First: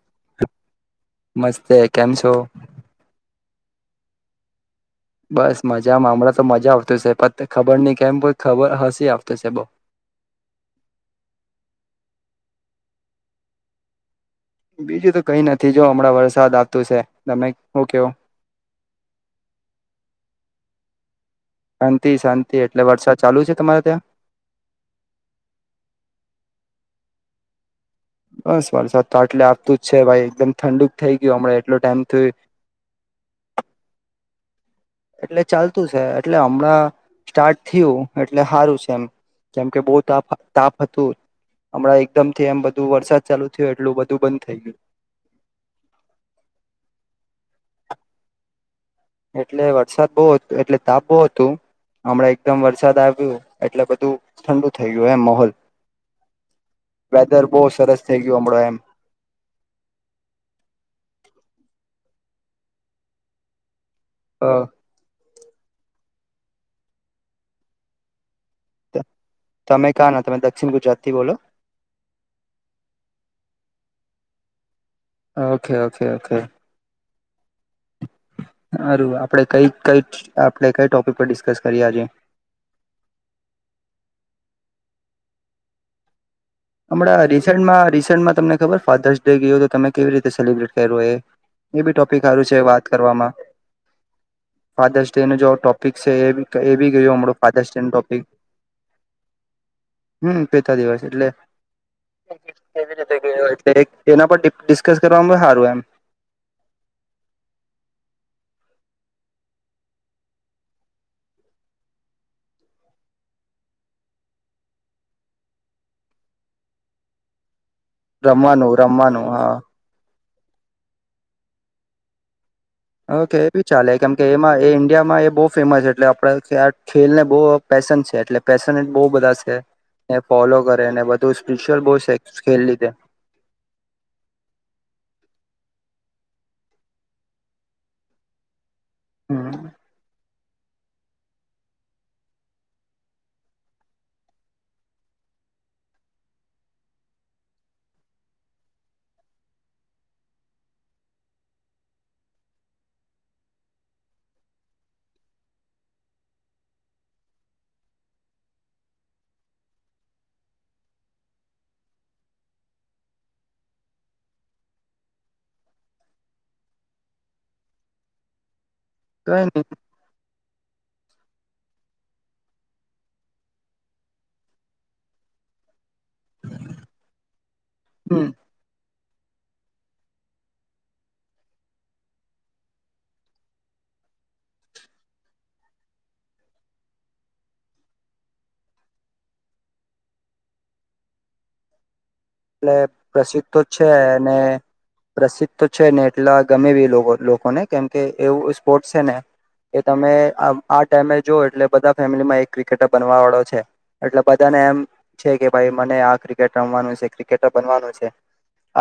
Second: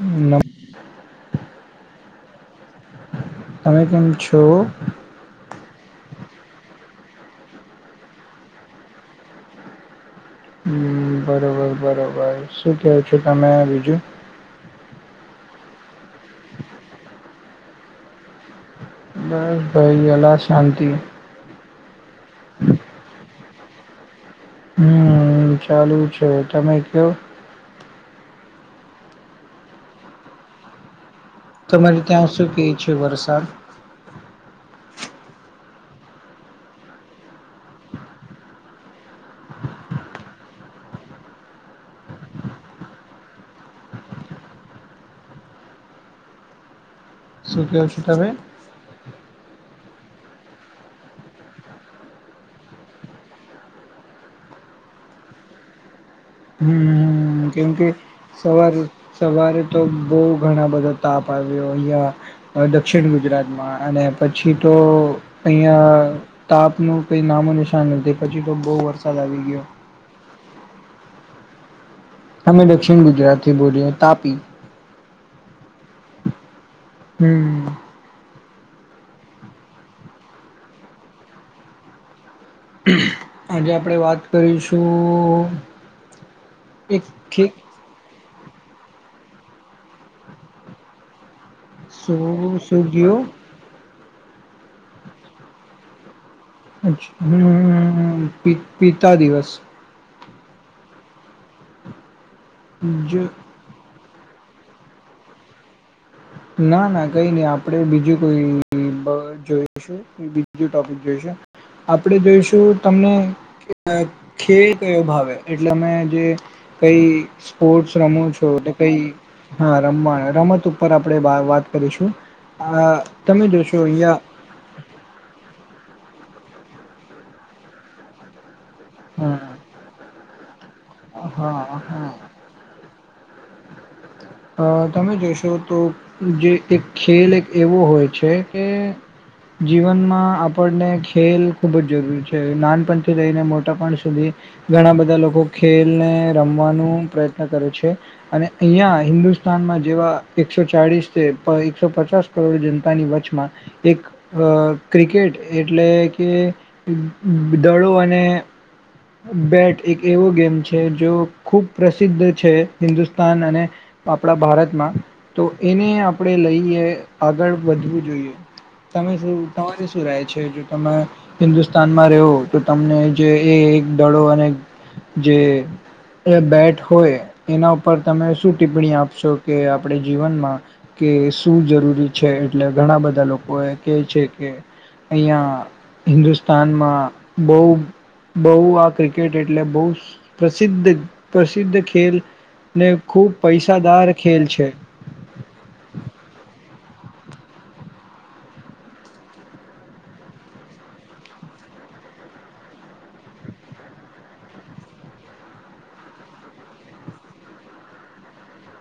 નમ મસ્તે કેમ, છો? તમે કેમ છો? બસ મજામાં, હમણાં તો મજા આવતી સે પણ ખબર નહી, કેમ કો ખબર હસી આવતી સે બો. બરોબર, બરોબર શું કેવો છો, તમે બીજું? બીજું તો કઈ નથી, જો હમણાં વરસાદ આવતું સે તમે હું, કેવ. બસ ભાઈ અલા શાંતિ શાંતિ શાંતિ એટલે વરસાદ ચાલુ છે તમારે ત્યાં? હમ્મ ચાલુ છે તમે કયો. બસ બસ તો આટલે આપતું જ છે ભાઈ એકદમ ઠંડુક થઈ ગયું હમણાં એટલો તમારે ટાઈમ ત્યાં થયું શું કહે છે વરસાદ? એટલે ચાલતું છે એટલે હમણાં સ્ટાર્ટ થયું એટલે હારુ છે એમ કેમકે બહુ તાપ તાપ હતું હમણાં એકદમથી એમ બધું વરસાદ ચાલુ થયો એટલું બધું બંધ થઈ ગયું. શું કેવો છે તમે? એટલે વરસાદ બહુ એટલે તાપ બહુ હતું હમણાં એકદમ વરસાદ આવ્યું એટલે બધું ઠંડુ થઇ ગયું એમ માહોલ વેધર હમ્મ બહુ કેમકે સરસ થઈ ગયું હમણાં એમ સવારે સવારે તો બહુ ઘણા બધા તાપ આવ્યો અહિયાં હવે દક્ષિણ ગુજરાતમાં અને હ પછી તો અહીંયા તાપનુ કઈ નામો નિશાન નથી પછી તો બહુ વરસાદ આવી ગયો તમે કાં ના તમે દક્ષિણ ગુજરાતથી બોલો. અમે દક્ષિણ ગુજરાતી બોલીએ તાપી. Okay okay okay. હમ્મ. હારું આપડે કઈ કઈ આપણે કઈ ટોપિક પર ડિસ્કસ કરીએ આજે? આજે આપણે વાત કરીશું એક હમણાં ઠીક રીસેન્ડમાં રીસેન્ડમાં તમને ખબર ફાધર્સ ડે ગયો તો તમે કેવી રીતે સેલિબ્રેટ કર્યો એ? એ બી ટોપિક હારું શું છે શું વાત ગયો કરવામાં. ફાધર્સ ડે નો જો ટોપિક છે એ એ બી હમ્મ ગયો હમણાં ફાધર્સ ડે નો મમમ ટોપિક પિતા દિવસ. હમ્મ પિતા દિવસ એટલે કેવી રીતે જો ગયો એટલે એના પર ડિ ડિસ્કસ કરવામાં સારું એમ. ના ના કઈ નઈ આપણે બીજું કોઈ જોઈશું બીજું ટોપિક જોઈશું આપણે જોઈશું તમને ખે કયો ભાવે એટલે અમે જે કઈ સ્પોર્ટસ રમો છો એટલે રમવાનું કઈ રમવાનું હા રમવાના રમત ઉપર આપ આપણેે બા વાત કરીશું. આ ઓકે એ તમે બી જોશો ચાલે કેમ અહિયાં કે એમાં એ ઇન્ડિયામાં એ બહુ ફેમસ એટલે પ્રખ્યાત ખેલને બહુ પેેશન છે એટલે પેશને બહુ બધા છે ને ફોલો કરે ને બધું હા હા સ્પિરીચ્યુઅલ બહુ હા છે ખેલ લીધે. આ તમે જોશો તો જે એક ખેલ એક એવો હોય છે કે હમ જીવનમાં આપ આપણેને ખેલ ખૂબ જ જરૂરી છે નાનપણથી લઈને મોટાપણ સુધી ઘણા બધા લોકો ખેલને રમવાનું પ્રયત્ન કરે છે અને અહિયાં હિન્દુસ્તાનમાં જેવા એકસો ચાળીસ કે તય એકસો પચાસ કરોડ જનતાની વચમાં એક અ ક્રિકેટ એટલે કે ઉહ દદ દળો અને બેટ એક એવો ગેમ છે જો ખુબ પ્રસિદ્ધ છે, હિન્દુસ્તાન અને આપણા ભારતમાં તો એને આપણે લઈએ આગળ વધવું જોઈએ. તમે કઈ શું, તમારે શું રહે છે, જો તમે હિન્દુસ્તાનમાં રહેવો તો તમને જે એ દડો અને જેએ એ બેટ હોય એના ઉપર નહી તમે શું ટિપ્પણી આપશો? કે આપડે જીવનમાં કે શું જરૂરી છે, એટલે ઘણા બધા લોકો એ કેહ છે કે, અહીંયા હિન્દુસ્તાનમાં બહુ બહુ આ ક્રિકેટ એટલે બહુસ પ્રસિદ્ધ પ્રસિદ્ધ ખેલ એટલે ને ખૂબ પ્રસિદ્ધ તો છે, પૈસાદાર અને ખેલ છે. પ્રસિદ્ધ તો છે ને એટલા ગમે રીલ બહુ જ લોકોને કેમકે, એવું સ્પોર્ટ સે ને કે તમે આમ આ ટાઈમે જો એટલે બધા ફેમિલીમાં એક ક્રિકેટર બનવાવાળો છે, એટલે બધાને એમ છે કે, ભાઈ મને આ ક્રિકેટ રમવાનું છે, ક્રિક કેટર બનવાનુ છે,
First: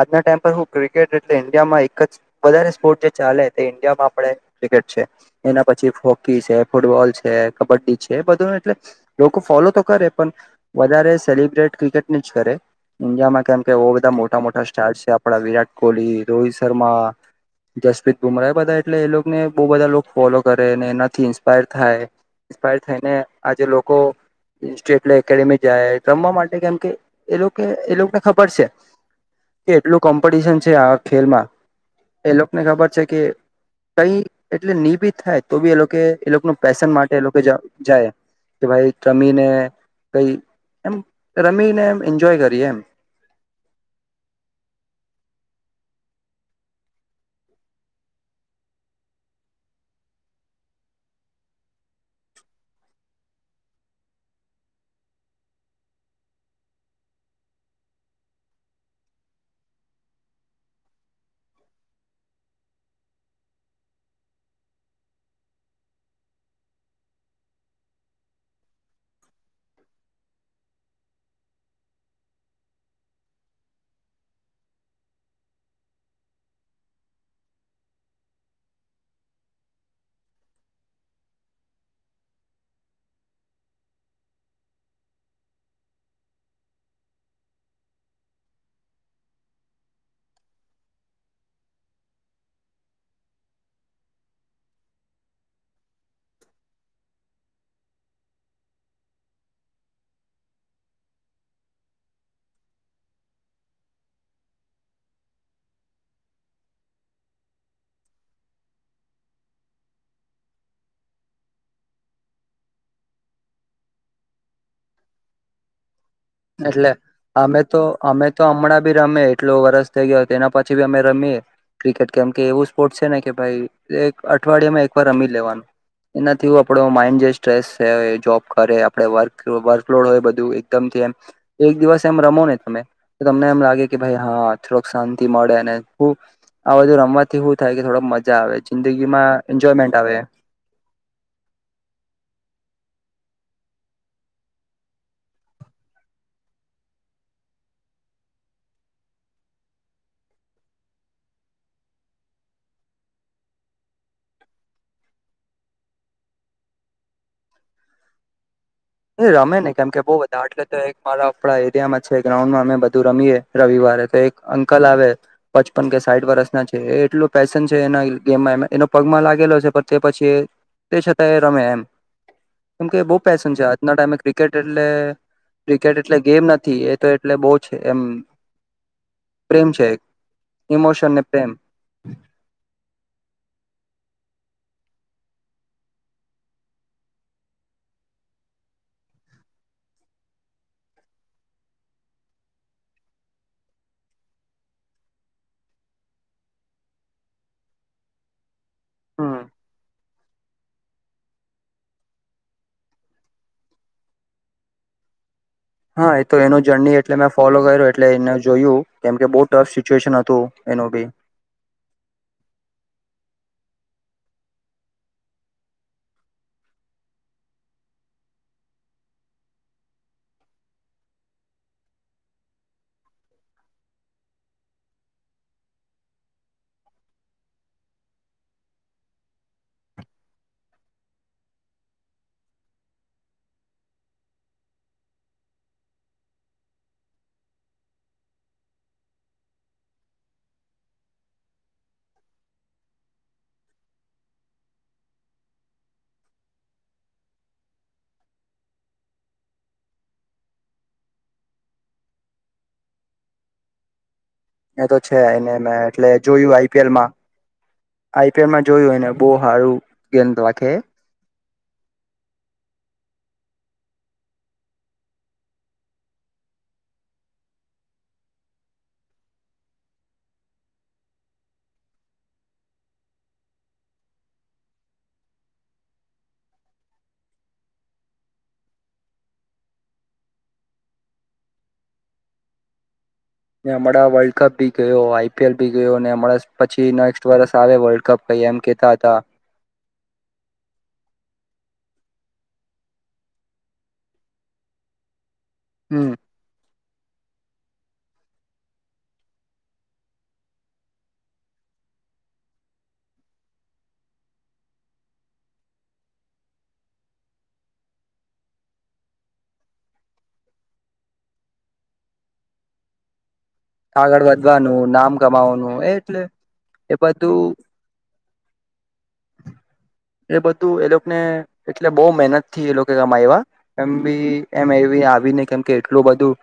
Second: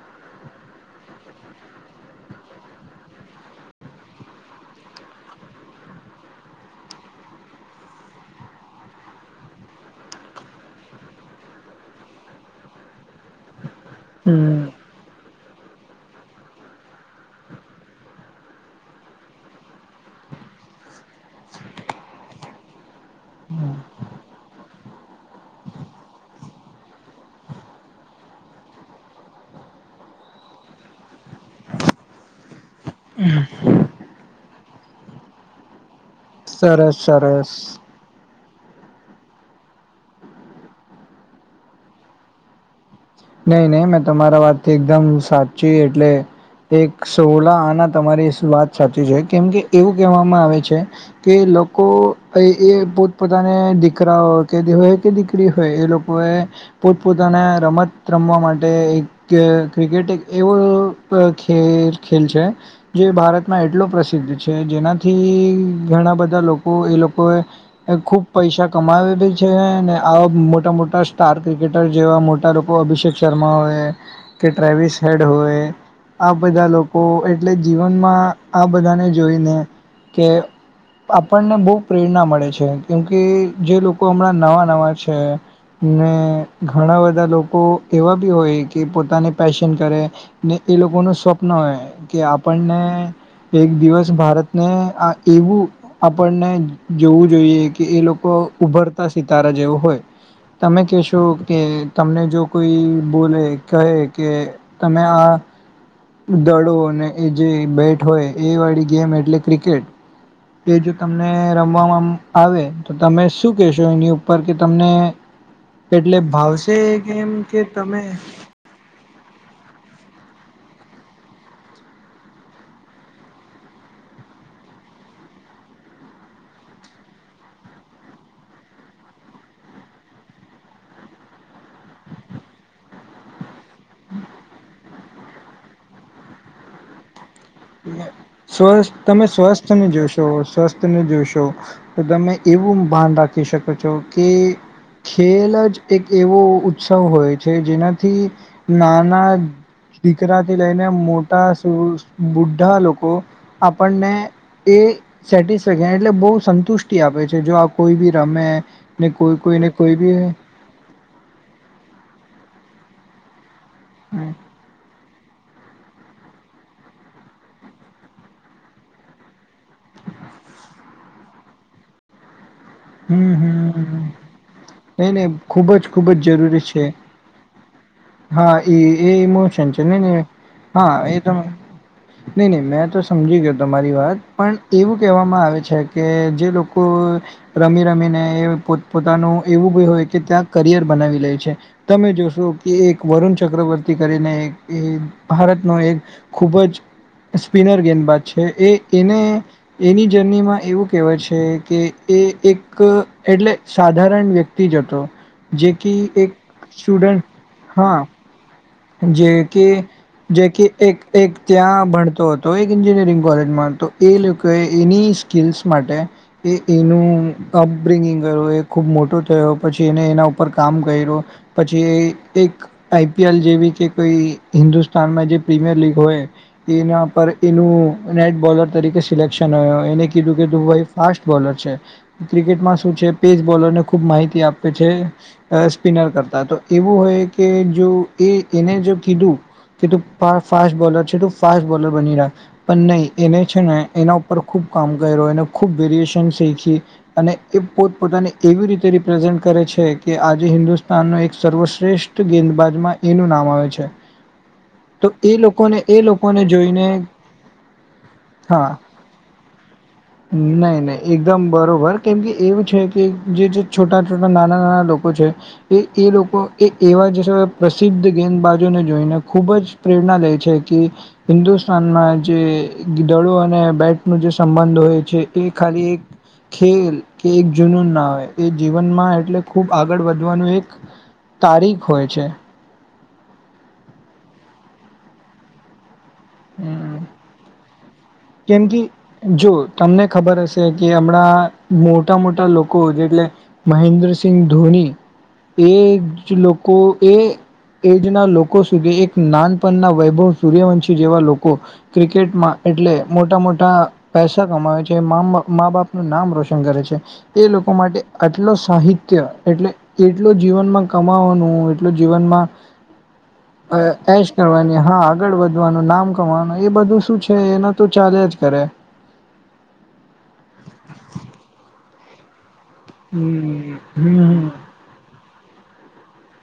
આજના ટાઈમ હું ક્રિકેટ એટલે ઇન્ડિયામાં એક જ વધારે સ્પોર્ટ જે ચાલે તે ઇન્ડિયામાં આપણે ક્રિકેટ છે, એના પછી હોકી છે, ફૂટબોલ છે, કબડ્ડી છે, એ બધું એટલે લોકો ફોલો તો કરે પન વધારે સેલિબ્રેટ ક્રિકેટની જ કરે ઇન્ડિયામાં કેમ કે બઉ બધા મોટા મોટા હમ સ્ટાર છે આપ પડા વિરાટ કોહલી, રોહિત શર્મા, જસપ્રીત બુમરાહ બધા એટલે એ લોકને બહુ બધા લોકો ફોલો કરે ને એનાથી ઇન્સ્પાયર થાય ઇન્સ્પાયર થઈને આજે લોકો એ સ્ટેટલે એકેડેમી જાય રમવા માટે કેમ કે, એ લોકો એ લોકો ના ખબર છે કે, એટલું કોમ્પટિશન છે આ ખેલમાં એ લોકને ખબર છે કે કંઈ ટલે નિભિત થાય તો બી એ લોકોએ એ લોકોનું પેશન સરસ માટે એ લોકો સરસ જા જાય. કે ભાઈ તમીને કઈ એમ રમીને એમ ઈન્જોય કરીએ એમ. નહી નહી મેં તમારા વાતથી એકદમ સાચી એટલે એક સોલા આના તમારી સુ વાત સાચી છે કેમકે, એવું કેહવામાં આવે છે કે, એ લોકો અઈ એ પોતપોતાને દીકરાઓ કે દી હોય કે દીકરી હોય એ લોકોએ પોતપોતાને રમત રમવા માટે એક કે ક્રિકેટ એક એવો ખ ખેલ ખેલ છે, જે ભારતમાં એટલો પ્રસિદ્ધ છે, જેનાથી ઘણા બધા લોકો એ લોકોએ ખૂબ પૈસા કમાવે બી છે ને આવા મોટા મોટા સ્ટાર ક્રિકેટર જેવા મોટા લોક તો અભિષેક શર્મા હોય કે, ટ્રેવિસ હેડ હોય આ બધા લોકો એટલે જીવનમાં આ બધાને જોઈને કે આપણને બહુ પ્રેરણા મળે છે કેમ કે, જે લોકો હમણાં નવાં નવા છે ને ઘણા બધા લોક તો એવા બી હોય કે પોતાને પેશન કરે ને એ લોકોનું સ્વપ્ન હોય કે આપણને એક દિવસ ભારતને આ એવું આપણને જોવું જોઈએ કે, એ લોકો ઉભરતા સિતારા જેવો હોય. તમે કકેહશો કે તમને જો કોઈ બોલે કહે કે તમે આ દડો ને એ જે બેટ હોય એ વળી ગેમ એટલે ક્રિકેટ, એ જો તમને રમવામાં આમ આવે તો તમે શું કેહેશો, એની ઉપર કે તમને એટલે ભાવશે એટલે કે એમ અમે તો અમે તો હમણાં ભી રમે એટલું વરસ થઇ ગ્યો. એના પછી બી અમે રમીએ ક્રિકેટ કેમ કે એવું સ્પોર્ટ છે ને કે ભાઈ એક અઠવાડિયેમાં એકવાર રમીજ લેવાનું એનાથી આપડો માઇન્ડ જે સ્ટ્રેસ છે, એ જોબ કરે આપડે વર્કલો વર્કલોડ હોય બધું એકદમ થી એમ એક દિવસ એમ રમો ને તમે તો તમને એમ લાગ કે કે ભાઈ હા, થોડોક શાંત થી મળે અને હું આ બધું રમત સ્વસ્થ તમે સ્વસ્થ તને એન્જોયમેન્ટ આવે જોશો સ્વસ્થ તને જોશો તો તમને એવું ભાન રાખી શકો છો કે ખેલ જ એક એવો ઉત્સવ હોય છે, જેનાથી નાના દીકરાથી લઈને મોટા સુ બુઢ્ઢા લોકો આપણને એ સેટિસ એટલે બહું સંતુષ્ટિ આપે છે, જો આ કોઈ બી રમે ને તે કોઈ રમે કોઈને ને કેમ કોઈ કે બઉ બી બધા આટલે તે એક મારા એરિયામાં છે, ગ્રાઉન્ડમાં અમે બધું રમીએે રવિવારે તો હમ એક અંકલ આવે પચપન કે સાઠ વર્ષના છે એ એટલું પેશન છે એના ગેમમાં એનો પગ માં લાગેલો છે. પર તે પછી તે છતાંય રમે એમ ચમ કે બહુ હમ પેસેન્જ છે આજ ના હમ ટાઈમે ક્રિકેટ એટલે નઈ નહી ખુબ જ ક્રિકેટ ખુબ એટલે જ ગેમ જરૂરી નથી છે એ તો એટલે બહુ છે એમ હા એ એ ઇમોશન છે ન ન હા ઇમોશન એ ને ત પ્રેમ નહી નહી મેં તો સમજી ગયો તમારી વાત પણ એવું કહેવામાં આવે છે કે જે લોકો રમી રમીને પો પોતાનું એવું બ હોય કે ત્યાં કરિયર બનાવી લે છે તમે જોશો એ એક વરુણ ચક્રવર્તી કરીને એ ભારતનો એક ખૂબ જ સ્પિનર ગેદબાજ છે એ એને હમ એની જર્નીમાં એવું કહેવાય છે કે એ એક એટલે સાધારણ વ્યક્તિ જ હતો. જે કે હા એ એક તો એનું જર્ની એટલે સ્ટુડન્ટ મે ફોલો કર્યું હા એટલે એને જોયું. કેમ કે બહુ ટફ જે સિચ્યુએશન જે હતું એનું એક બી એક ત્યાં ભણતો હતો એક ઈન્જિનિયરિંગ કોલેજ‌ એ લોકો એ એની સ્કીલસ માટે એનું અપબ્રિંગિંગ કર્યું એ ખુબ મોટો થયો પછી એ એના ઉપર કામ કર્યું પછી એક આઈપીએલ જેવી કે કોઈ હિન્દુસ્તાનમાં જે પ્રીમિયર લીગ હોય એના પર એનું નેટ બોલર તરીકે સિલેક્શન હોય એને કીધું કેું ભાઈ ફાસ્ટ બોલર છે ક્રિકેટમાં શું છે પેજ બોલરને ખૂબ માહિતી આપે છે સ્પિનર કરતા તો એવું હોય કે જો એ એને જો કીધું કે તું ફાસ્ટ બોલર છે તું ફાસ્ટ બોલર બની રહો પણ નહીં એને છે ને એના ઉપર ખૂબ કામ કર્યો એને ખૂબ વેરિએશન શીખી અને એ પોતપતાને એવી રીતે રિપ્રેઝેન્ટ કરે છે કે આજે હિન્દુસ્તાનનો એક સર્વશ્રેષ્ઠ ગેદબાજમાં એનું નામ આવે છે. તો છે એ એને લોકોને મેં એ એટલે લોકોને જોયું જોઈને આઈપીએલમાં આઈપીએલમાં હા જોયું એને બહુ સારું ગેમ રાખે નહી નહી એકદમ બરોબર કેમ કે એવું છે કે જે જે છોટા છોટાં નાના નાના લોકો છે એ એ લોકો એ એવા જે છા પ્રસિદ્ધ ગેદબાજોને જોઈને ખૂબ જ પ્રેરણા લે છે કે હિન્દુસ્તાનમાં જે દડો અને બેટ ન જે સંબંધ હોય છે એ ખાલી એક ખેલ કે એક જૂનૂન ના હોય એ જીવનમાં એટલે ખૂબ આગળ વધવાનું એક તારીખ હોય છે. હમણાં વર્લ્ડ કપ ભી ગયો આઈપીએલ ભી ગયો ને એમ પછી હમ નેક્સ્ટ વર્ષ આવે વર્લ્ડ કપ કઈ એમ કેમ કે કેતા હતા. જો તમને ખબર હશે કે હમણાં મોટા મોટા લોકો જેટલે મહેન્દ્રસિંહ ધોની. એ હમ જ લોકો કો એ એજના લોકો સુધી એક નાનપણના વૈભવ સૂર્યવંશી જેવા લોકો ક્રિકેટમાં એટલે મોટા મોટા પૈસા કમાવે છે મા બાપનું નામ રોશન કરે છે એ લોકો માટે આટલો સાહિત્ય એટલે એટલો જીવનમાં કમાવાનું એટલો જીવનમાં આગળ એશ કરવાની વધવાનું હા નામ આગળ કમાવાનું વધવાનું નામ એટલે કવાનું એ બધું શું છે એ નથી એ બધું એ લોકોને એટલે બઉુ મહેનત થી એ લોકો ગમા એવા એમ હમ બી હમ એમ એવી આવી ને કેમ કે એટલું બધું.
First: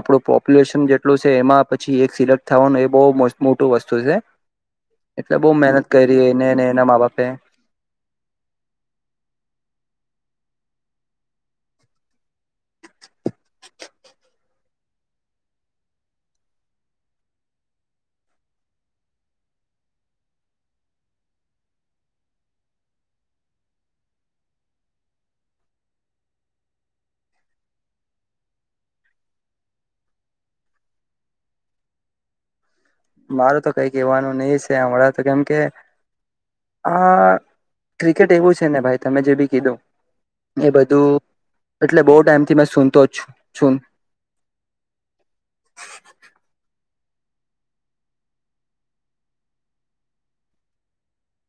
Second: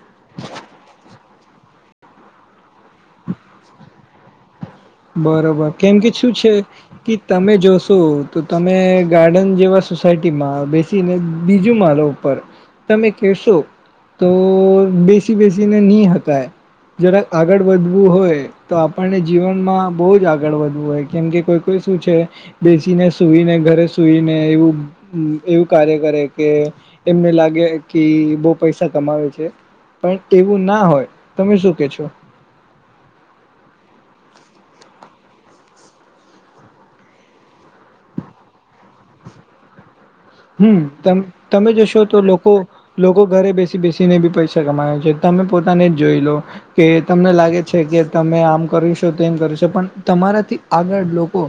આપડું પોપ્યુલેશન જેટલું છે એમાં. પછી એક સિલેક્ટ થવાનો એ બહુ મોટું વસ્તુ છે. એટલે બહુ બરોબર મહેનત કેમ કે કરી શું એને છે એના મા કે બાપે તમે જોશો તો તમે ગાર્ડન જેવા સોસાયટીમાં બે બીજું માલો ઉપર તમે કેશો તો બેસી બેસીને નહીકાય જરા આગળ વધવું હોય તો આપણને જીવન માં બહુ જ આગળ વધવું હોય કેમ કે કોઈ કોઈ શું છે બેસીને સુઈને ઘરે સુઈને એવું એવું કાર્ય કરે કે એમને લાગે કે બહુ પૈસા કમાવે છે પણ એવું ના હોય તમે શું કે છો. માર તો કઈ કહેવાનું નહી છે હમણાં તો કેમ કે આ ક્રિકેટ એવું છે ને ભાઈ તમે જે બી કીધું. એ હમ બધું તમે જશો એટલે બહુ તો લોકો ટાઈમથી મેં સુનતો લોકો જ ઘરે છું બેસી બેસીને બી પૈસા કમાવે છે તમે પોતાને જ જોઈ લો કે તમને લાગે છે કે તમે આમ કરીશો તોમ કરીશો પણ તમારાથી આગળ લોકો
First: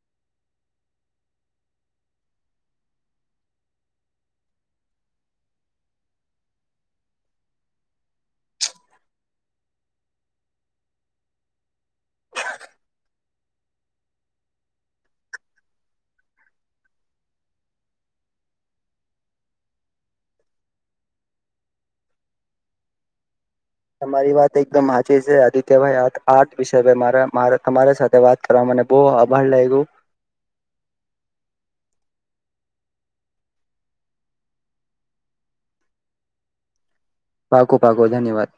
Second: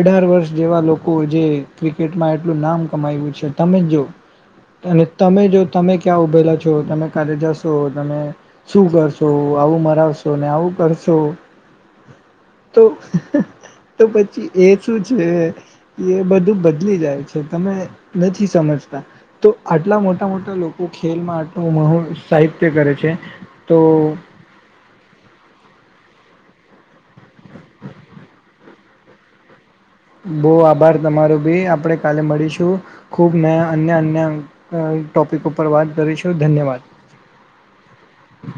અઢાર વર્ષ જેવા લોકો જે ક્રિકેટમાં એટલું નામ તમે જો અને તમે જો તમે ક્યાં ઉભેલા છો તમે ક્યારે જશો તમે શું કરશો આવું મરાવશો ને આવું કરશો તો તો પછી એ શું છે એ બધું બદલી જાય છે તમે નથી સમજતા તો આટલા મોટા મોટા લોકો ખેલમાં આટલું મહુ સાહિત્ય કરે છે તો તમારી વાત એકદમ સાચી છે આદિત્યભાઈ હ આર્ટ વિશે મા તમારી સાથે વાત કરવા મને બોવ આભાર લાગ્યું બોવ આભાર તમારો બી આપણે કાલે મળીશું ખુબ ને અન્ય અન્ય ટોપિક ઉપર વાત કરીશું ધન્યવાદ પાક્કું પાક્કું ધન્યવાદ